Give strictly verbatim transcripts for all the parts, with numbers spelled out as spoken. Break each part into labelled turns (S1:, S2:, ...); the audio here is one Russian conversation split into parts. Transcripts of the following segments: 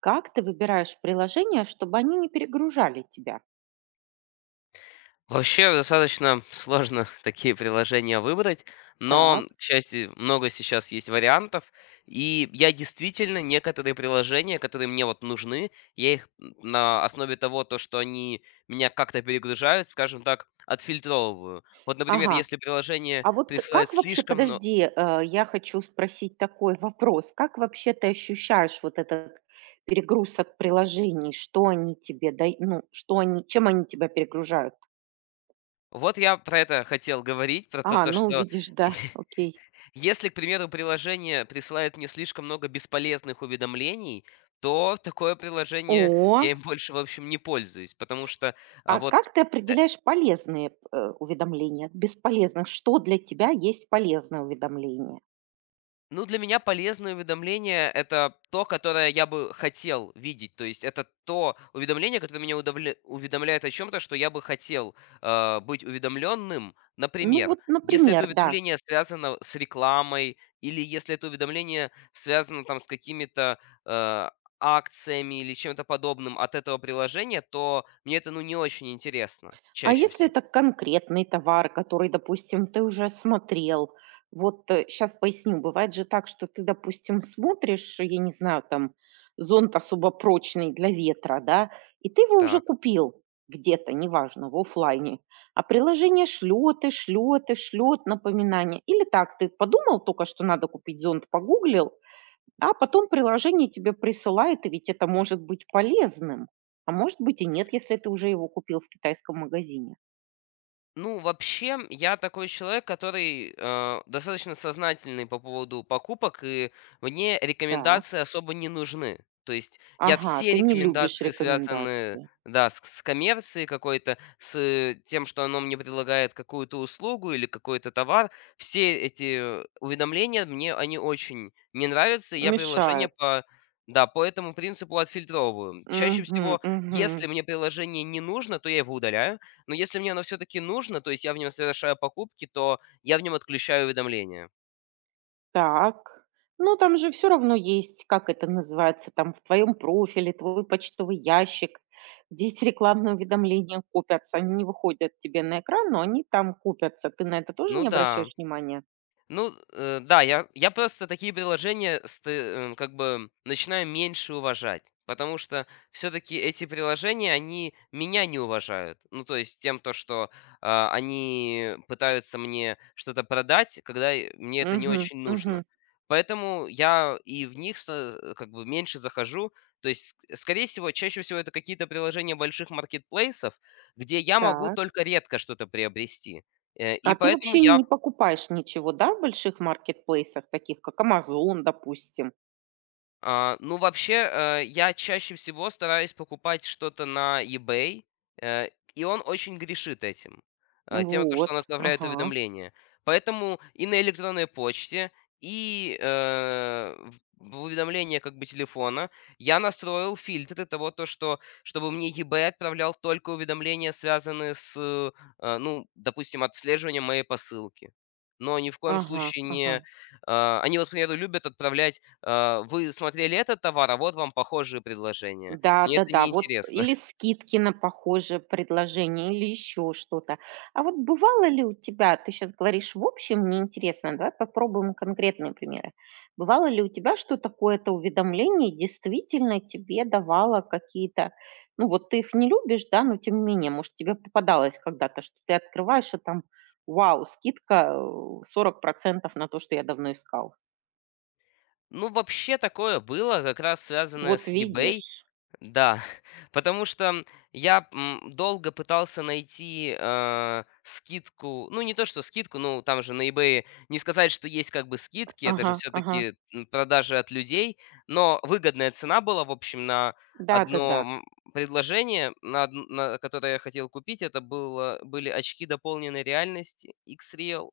S1: Как ты выбираешь приложения, чтобы они не перегружали тебя?
S2: Вообще достаточно сложно такие приложения выбрать,
S1: Так.
S2: но, к счастью, много сейчас есть вариантов. И я действительно некоторые приложения, которые мне вот нужны, я их м, на основе того, то, что они меня как-то перегружают, скажем так, отфильтровываю. Вот, например,
S1: Ага.
S2: если приложение
S1: А вот
S2: присылает
S1: как вообще,
S2: слишком, но
S1: подожди, э, я хочу спросить такой вопрос. Как вообще ты ощущаешь вот этот перегруз от приложений? Что они тебе дай, ну, что они, чем они тебя перегружают?
S2: вот я про это хотел говорить, про то,
S1: А,
S2: то
S1: ну,
S2: что
S1: видишь, да, окей.
S2: если, к примеру, приложение присылает мне слишком много бесполезных уведомлений, то такое приложение
S1: О,
S2: я им больше, в общем, не пользуюсь, потому что а,
S1: а
S2: вот.
S1: как ты определяешь полезные э, уведомления от бесполезных? Что для тебя есть полезное уведомление?
S2: Ну, для меня полезные уведомления — это то, которое я бы хотел видеть. То есть это то уведомление, которое меня удавля- уведомляет о чем-то, что я бы хотел э, быть уведомленным.
S1: Ну,
S2: Например,
S1: вот,
S2: если это
S1: например, да.
S2: уведомление связано с рекламой, или если это уведомление связано там с какими-то э, акциями или чем-то подобным от этого приложения, то мне это ну не очень интересно
S1: А
S2: чаще
S1: если
S2: всего.
S1: это конкретный товар, который, допустим, ты уже смотрел? Вот сейчас поясню. Бывает же так, что ты, допустим, смотришь, я не знаю, там зонт особо прочный для ветра, да, и ты его уже
S2: Так.
S1: купил где-то, неважно, в оффлайне. А приложение шлет и шлет и шлет напоминания. Или так, ты подумал только, что надо купить зонт, погуглил, а потом приложение тебе присылает, и ведь это может быть полезным. А может быть и нет, если ты уже его купил в китайском магазине.
S2: Ну, вообще, я такой человек, который э, достаточно сознательный по поводу покупок, и мне
S1: Так.
S2: рекомендации особо не нужны. То есть я
S1: Ага,
S2: все
S1: ты не любишь
S2: рекомендации связаны,
S1: рекомендации.
S2: да, с, с коммерцией какой-то, с э, тем, что оно мне предлагает какую-то услугу или какой-то товар. Все эти уведомления мне они очень не нравятся, и я приложение
S1: Мешают.
S2: по да, по этому принципу отфильтровываю. Чаще
S1: Мгм,
S2: всего,
S1: мгм.
S2: если мне приложение не нужно, то я его удаляю. Но если мне оно все-таки нужно, то есть я в нем совершаю покупки, то я в нем отключаю уведомления.
S1: Так. Ну, там же все равно есть, как это называется, там в твоем профиле, твой почтовый ящик, где эти рекламные уведомления купятся. Они не выходят тебе на экран, но они там купятся. Ты на это тоже
S2: Ну
S1: не
S2: да.
S1: обращаешь внимания?
S2: Ну, э, да, я, я просто такие приложения сты- э, как бы начинаю меньше уважать, потому что все-таки эти приложения, они меня не уважают. Ну, то есть тем, то, что а, они пытаются мне что-то продать, когда и мне это не
S1: Угу,
S2: очень нужно.
S1: угу.
S2: Поэтому я и в них со- как бы меньше захожу. То есть, ск- скорее всего, чаще всего это какие-то приложения больших маркетплейсов, где я могу
S1: Так.
S2: только редко что-то приобрести. Э, И
S1: А ты
S2: поэтому
S1: вообще
S2: я.
S1: не покупаешь ничего, да, в больших маркетплейсах, таких как Amazon, допустим?
S2: А, ну, вообще, э, я чаще всего стараюсь покупать что-то на eBay, э, и он очень грешит этим, э, тем, то, что он
S1: Вот.
S2: отправляет
S1: Ага,
S2: уведомления. Поэтому и на электронной почте, и э, в в уведомления как бы телефона я настроил фильтры того, то, что чтобы мне eBay отправлял только уведомления, связанные с, э, а, ну, допустим, отслеживанием моей посылки. Но ни в коем
S1: ага,
S2: случае
S1: ага.
S2: не... э, они вот, к примеру, любят отправлять, э, вы смотрели этот товар, а вот вам похожие предложения. Мне это
S1: Да-да-да, вот
S2: неинтересно.
S1: или скидки на похожее предложение, или еще что-то. А вот бывало ли у тебя, ты сейчас говоришь в общем, мне интересно, давай попробуем конкретные примеры. Бывало ли у тебя, что такое-то уведомление действительно тебе давало какие-то, ну вот ты их не любишь, да, но тем не менее, может, тебе попадалось когда-то, что ты открываешь, а там, вау, скидка э, сорок процентов на то, что я давно искал.
S2: Ну, вообще такое было, как раз связанное
S1: Вот
S2: с eBay.
S1: видишь.
S2: Да, потому что я, м, долго пытался найти, э, скидку. Ну, не то что скидку, ну, там же на «Ebay» не сказать, что есть как бы скидки, это же
S1: Ага,
S2: все
S1: ага,
S2: таки продажи от людей, но выгодная цена была, в общем, на
S1: да-да-да,
S2: одно м, предложение, на одн на которое я хотел купить. Это было были очки дополненной реальности X-Real,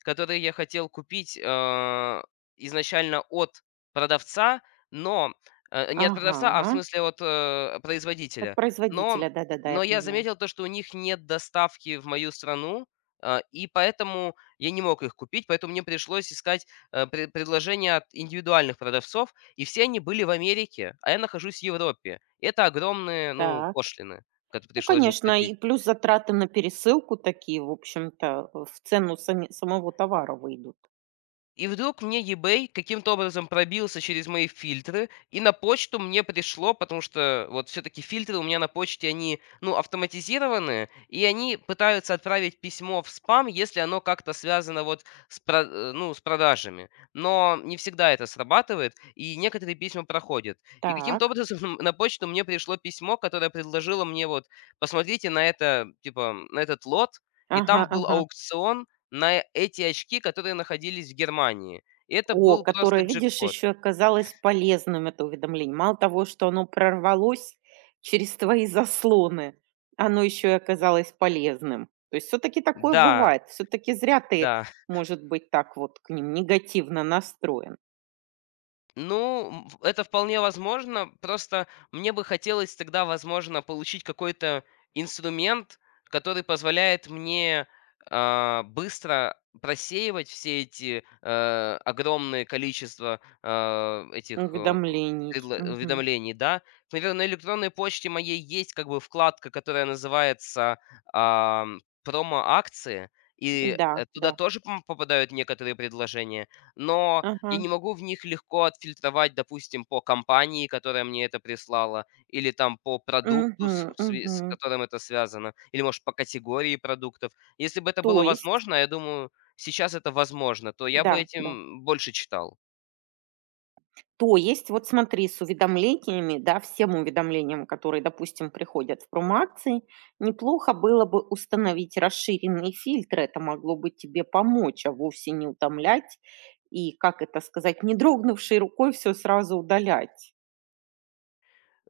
S2: которые я хотел купить, а, изначально от продавца, но, э, не от продавца, а
S1: ага.
S2: в смысле от, э,
S1: От
S2: производителя. Но
S1: производителя, да-да-да, я
S2: но я
S1: поняла.
S2: заметил то, что у них нет доставки в мою страну, а, и поэтому я не мог их купить, поэтому мне пришлось искать, э, пре предложения от индивидуальных продавцов, и все они были в Америке, а я нахожусь в Европе. Это огромные, ну,
S1: Так.
S2: пошлины, которые
S1: Ну,
S2: пришлось бы
S1: конечно,
S2: платить.
S1: и плюс затраты на пересылку такие, в общем-то, э, в цену сами самого товара выйдут.
S2: И вдруг мне eBay каким-то образом пробился через мои фильтры, и на почту мне пришло, потому что вот все-таки фильтры у меня на почте, они, ну, автоматизированы, и они пытаются отправить письмо в спам, если оно как-то связано вот с, про- э, ну, с продажами. Но не всегда это срабатывает, и некоторые письма проходят. И каким-то
S1: Так.
S2: образом на почту мне пришло письмо, которое предложило мне вот, посмотрите на это, типа, на этот лот, и
S1: Ага,
S2: там был
S1: ага.
S2: аукцион, на эти очки, которые находились в Германии. И это
S1: О,
S2: был просто
S1: которое, видишь,
S2: джекпот.
S1: еще оказалось полезным, это уведомление. Мало того, что оно прорвалось через твои заслоны, оно еще и оказалось полезным. То есть все-таки такое
S2: Да,
S1: бывает. Все-таки зря ты,
S2: да.
S1: может быть, так вот к ним негативно настроен.
S2: Ну, м, в- это вполне возможно. Просто мне бы хотелось тогда, возможно, получить какой-то инструмент, который позволяет мне а, быстро просеивать все эти э, огромные количества а, этих э,
S1: Уведомлений.
S2: предла-
S1: Мгм.
S2: уведомлений, да. Например, на электронной почте моей есть как бы вкладка, которая называется ам, промо-акции, и
S1: Да,
S2: э, туда
S1: да.
S2: тоже м, попадают некоторые предложения, но и
S1: Ага.
S2: не могу в них легко отфильтровать, допустим, по компании, которая мне это прислала, или там по продукту,
S1: Мгм,
S2: с, сви-
S1: мгм.
S2: с которым это связано, или, может, по категории продуктов. Если бы это
S1: То
S2: было
S1: есть,
S2: возможно, а я думаю, сейчас это возможно, то я бы
S1: да, да.
S2: этим больше читал.
S1: То есть, вот смотри, с уведомлениями, да, всем уведомлениям, которые, допустим, приходят в промоакции, неплохо было бы установить расширенный фильтр. Это могло бы тебе помочь, а вовсе не утомлять. И, как это сказать, не дрогнувшей рукой все сразу удалять.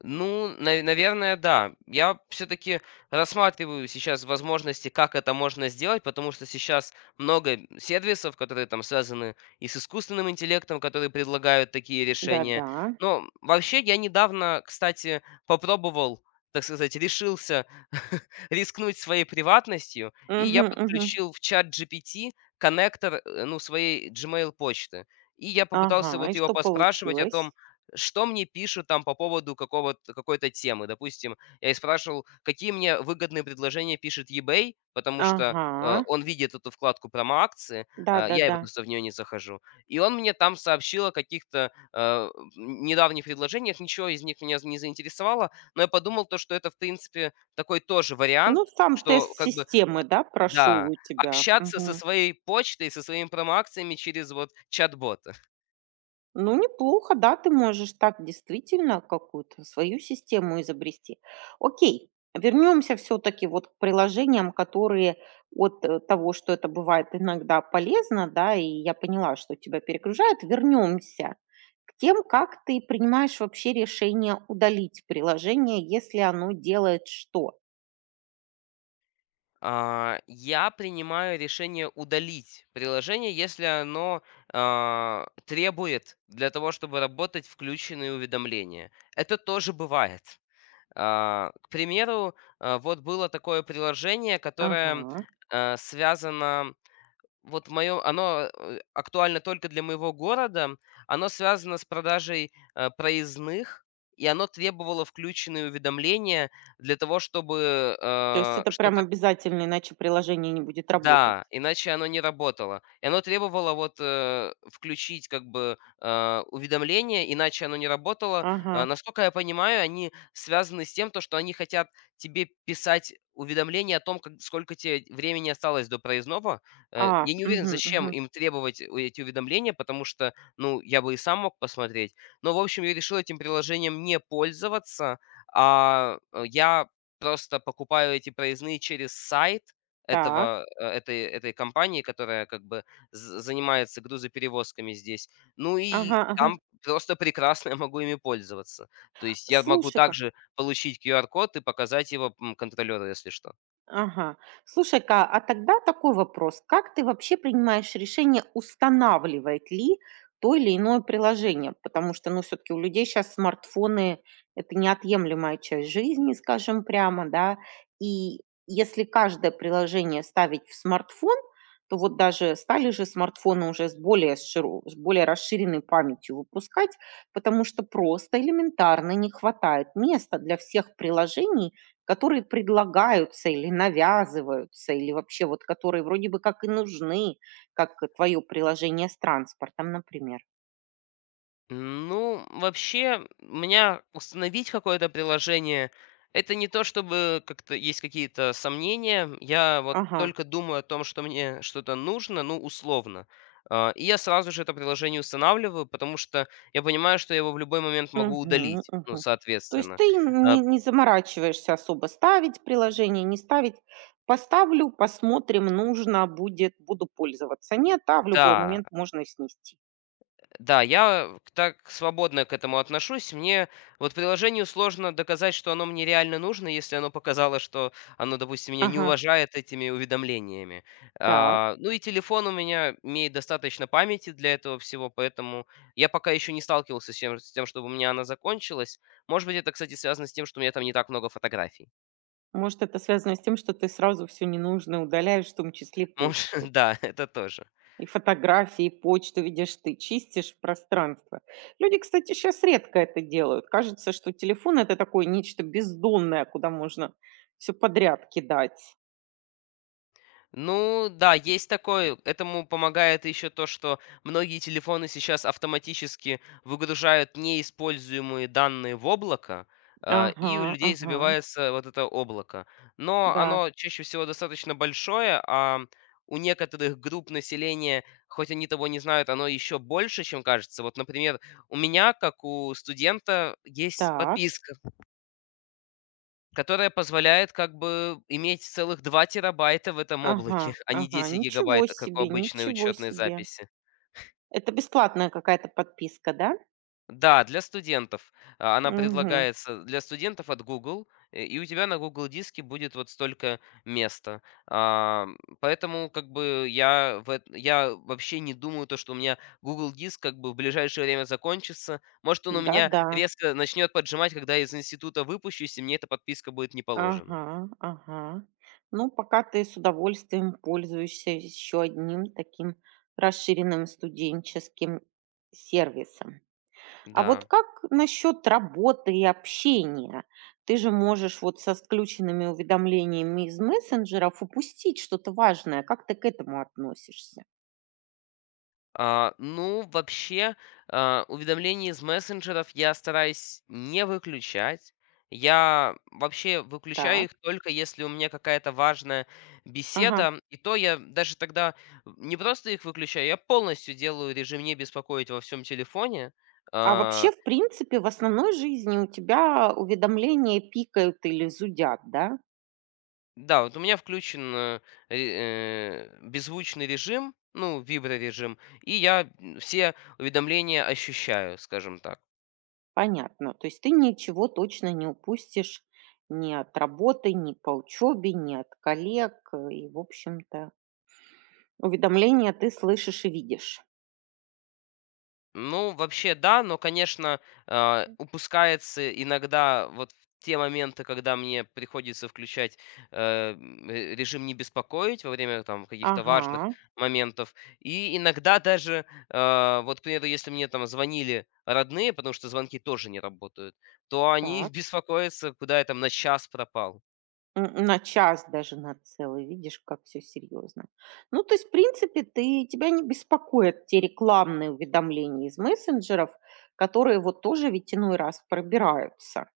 S2: Ну, на наверное, да. Я все таки рассматриваю сейчас возможности, как это можно сделать, потому что сейчас много сервисов, которые там связаны и с искусственным интеллектом, которые предлагают такие решения.
S1: Да-да.
S2: Но вообще я недавно, кстати, попробовал, так сказать, решился рискнуть своей приватностью, и я
S1: Мгм, мгм.
S2: подключил в чат ChatGPT коннектор, э, ну, своей Gmail почты. И я попытался
S1: Ага, и
S2: вот его
S1: что
S2: поспрашивать о
S1: получилось?
S2: том, что мне пишут там по поводу какого-то, какой-то темы. Допустим, я и спрашивал, какие мне выгодные предложения пишет eBay, потому что э,
S1: Ага.
S2: он видит эту вкладку промо-акции, а, я и
S1: Да-да-да.
S2: просто в нее не захожу. И он мне там сообщил о каких-то э, недавних предложениях, ничего из них меня не заинтересовало, но я подумал то, что это, в принципе, такой тоже
S1: Ну,
S2: вариант,
S1: сам тест
S2: что как бы,
S1: системы, да, прошел
S2: да,
S1: у тебя.
S2: общаться со
S1: Мгм.
S2: своей почтой, со своими промо-акциями через вот чат-бота.
S1: Ну, неплохо, да, ты можешь так действительно какую-то свою систему изобрести. Окей, вернемся все-таки вот к приложениям, которые от э, того, что это бывает иногда полезно, да, и я поняла, что тебя перегружает, вернемся к тем, как ты принимаешь вообще решение удалить приложение, если оно делает что.
S2: А, я принимаю решение удалить приложение, если оно а, требует для того, чтобы работать, включенные уведомления. Это тоже бывает. А, к примеру, а, вот было такое приложение, которое
S1: Ага.
S2: э, связано, вот мое, оно э, актуально только для моего города, оно связано с продажей э, проездных, и оно требовало включенные уведомления для того, чтобы
S1: То есть
S2: э,
S1: это прям
S2: что-то.
S1: обязательно, иначе приложение не будет работать.
S2: Да, иначе оно не работало. И оно требовало вот э, включить как бы э, уведомление, иначе оно не работало. А,
S1: Ага.
S2: насколько я понимаю, они связаны с тем, то, что они хотят тебе писать уведомление о том, как, сколько тебе времени осталось до проездного. Э,
S1: А,
S2: я не уверен,
S1: мгм,
S2: зачем
S1: мгм.
S2: им требовать у- эти уведомления, потому что, ну, я бы и сам мог посмотреть. Но, в общем, я решил этим приложением не пользоваться, а э, я просто покупаю эти проездные через сайт,
S1: Так.
S2: этого, э, этой этой компании, которая как бы з занимается грузоперевозками здесь. Ну и
S1: Ага, ага.
S2: там просто прекрасно я могу ими пользоваться. То есть я могу
S1: Слушай-ка.
S2: также получить кью ар-код и показать его, м, контролёру, если что.
S1: Ага. Слушай-ка, а тогда такой вопрос. Как ты вообще принимаешь решение, устанавливает ли то или иное приложение? Потому что, ну, все-таки у людей сейчас смартфоны — это неотъемлемая часть жизни, скажем прямо, да. И если каждое приложение ставить в смартфон, то вот даже стали же смартфоны уже с более, широ- с более расширенной памятью выпускать, потому что просто элементарно не хватает места для всех приложений, которые предлагаются или навязываются, или вообще вот которые вроде бы как и нужны, как твое приложение с транспортом, например.
S2: Ну, вообще, у меня установить какое-то приложение, это не то, чтобы как-то есть какие-то сомнения. Я вот
S1: Ага.
S2: только думаю о том, что мне что-то нужно, ну, условно. А, И я сразу же это приложение устанавливаю, потому что я понимаю, что я его в любой момент могу
S1: Мгм,
S2: удалить, ну,
S1: мгм. То есть
S2: соответственно.
S1: ты не,
S2: А,
S1: не заморачиваешься особо ставить приложение, не ставить. Поставлю, посмотрим, нужно будет, буду пользоваться. Нет, а в любой
S2: Да,
S1: момент можно и снести.
S2: да, я к- так свободно к этому отношусь. Мне вот приложению сложно доказать, что оно мне реально нужно, если оно показало, что оно, допустим, меня не
S1: Ага,
S2: уважает этими уведомлениями.
S1: так.
S2: А, ну и телефон у меня имеет достаточно памяти для этого всего, поэтому я пока еще не сталкивался с тем, с тем, чтобы у меня она закончилась. Может быть, это, кстати, связано с тем, что у меня там не так много фотографий.
S1: Может, это связано с тем, что ты сразу все ненужное удаляешь, в том числе
S2: Может,
S1: почту.
S2: да, это тоже.
S1: И фотографии, и почту, видишь, ты чистишь пространство. Люди, кстати, сейчас редко это делают. Кажется, что телефон — это такое нечто бездонное, куда можно все подряд кидать.
S2: Ну да, есть такое. Этому помогает еще то, что многие телефоны сейчас автоматически выгружают неиспользуемые данные в облако, а,
S1: Ага,
S2: и у людей
S1: ага,
S2: забивается вот это облако. Но
S1: да,
S2: оно чаще всего достаточно большое, а у некоторых групп населения, хоть они того не знают, оно еще больше, чем кажется. Вот, например, у меня, как у студента, есть
S1: так,
S2: подписка, Которая позволяет как бы иметь целых два терабайта в этом облаке,
S1: ага,
S2: а не
S1: ага,
S2: 10
S1: ничего
S2: гигабайт, как у
S1: себе,
S2: обычной
S1: ничего
S2: учетной
S1: себе.
S2: записи.
S1: Это бесплатная какая-то подписка, да?
S2: Да, для студентов. А, она
S1: Угу.
S2: предлагается для студентов от Google, э, и у тебя на Google Диске будет вот столько места. Ам, поэтому как бы я в эт я вообще не думаю, то, что у меня Google Диск как бы в ближайшее время закончится. Может, он у меня
S1: Да-да.
S2: резко начнет поджимать, когда я из института выпущусь, и мне эта подписка будет не положена.
S1: Ага, ага. Ну, пока ты с удовольствием пользуешься еще одним таким расширенным студенческим сервисом. А вот
S2: Да.
S1: как насчет работы и общения? Ты же можешь вот со сключенными уведомлениями из мессенджеров упустить что-то важное. Как ты к этому относишься?
S2: А, ну, вообще, а, уведомления из мессенджеров я стараюсь не выключать. Я вообще выключаю
S1: Так,
S2: их только если у меня какая-то важная
S1: ага.
S2: беседа. И то я даже тогда не просто их выключаю, я полностью делаю режим не беспокоить во всем телефоне.
S1: А вообще,
S2: А,
S1: в принципе, в основной жизни у тебя уведомления пикают или зудят, да?
S2: да, вот у меня включен э, ре- э, беззвучный режим, ну, виброрежим, и я м, все уведомления ощущаю, скажем так.
S1: Понятно. То есть ты ничего точно не упустишь ни от работы, ни по учебе, ни от коллег. э, И, в общем-то, уведомления ты слышишь и видишь.
S2: Ну, вообще, да, но, конечно, а, упускается иногда вот в те моменты, когда мне приходится включать э, м, э, режим не беспокоить во время там каких-то важных
S1: Ага,
S2: моментов. И иногда даже, э, вот, к примеру, если мне там звонили родные, потому что звонки тоже не работают, то они
S1: так.
S2: беспокоятся, куда я там на час пропал.
S1: Н- На час даже на целый, видишь, как все серьезно. Ну, то есть, в принципе, ты, тебя не беспокоят те рекламные уведомления из мессенджеров, которые вот тоже ведь иной раз пробираются.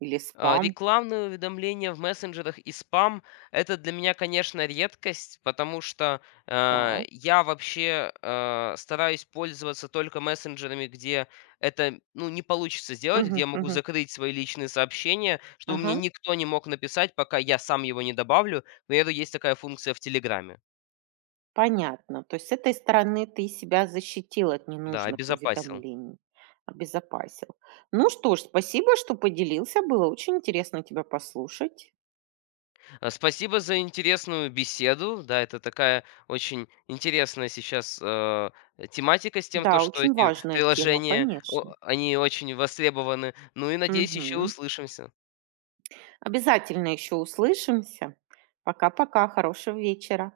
S1: Или
S2: А,
S1: спам,
S2: Рекламные уведомления в мессенджерах и спам — это для меня, конечно, редкость, потому что э,
S1: да.
S2: я вообще э, стараюсь пользоваться только мессенджерами, где это ну, не получится сделать, где
S1: Мгм,
S2: я могу
S1: мгм.
S2: закрыть свои личные сообщения, чтобы мне
S1: Ага.
S2: никто не мог написать, пока я сам его не добавлю. К примеру, есть такая функция в Телеграме.
S1: Понятно. То есть с этой стороны ты себя защитил от
S2: Да,
S1: ненужных
S2: обезопасил.
S1: уведомлений, обезопасил. Ну что ж, спасибо, что поделился. Было очень интересно тебя послушать.
S2: А, Спасибо за интересную беседу. Да, это такая очень интересная сейчас э, тематика с тем, то,
S1: Да,
S2: что
S1: очень
S2: эти
S1: важная тема,
S2: приложения, о-
S1: конечно.
S2: они очень востребованы. Ну и надеюсь, еще
S1: Мгм.
S2: услышимся.
S1: Обязательно еще услышимся. Пока-пока, хорошего вечера.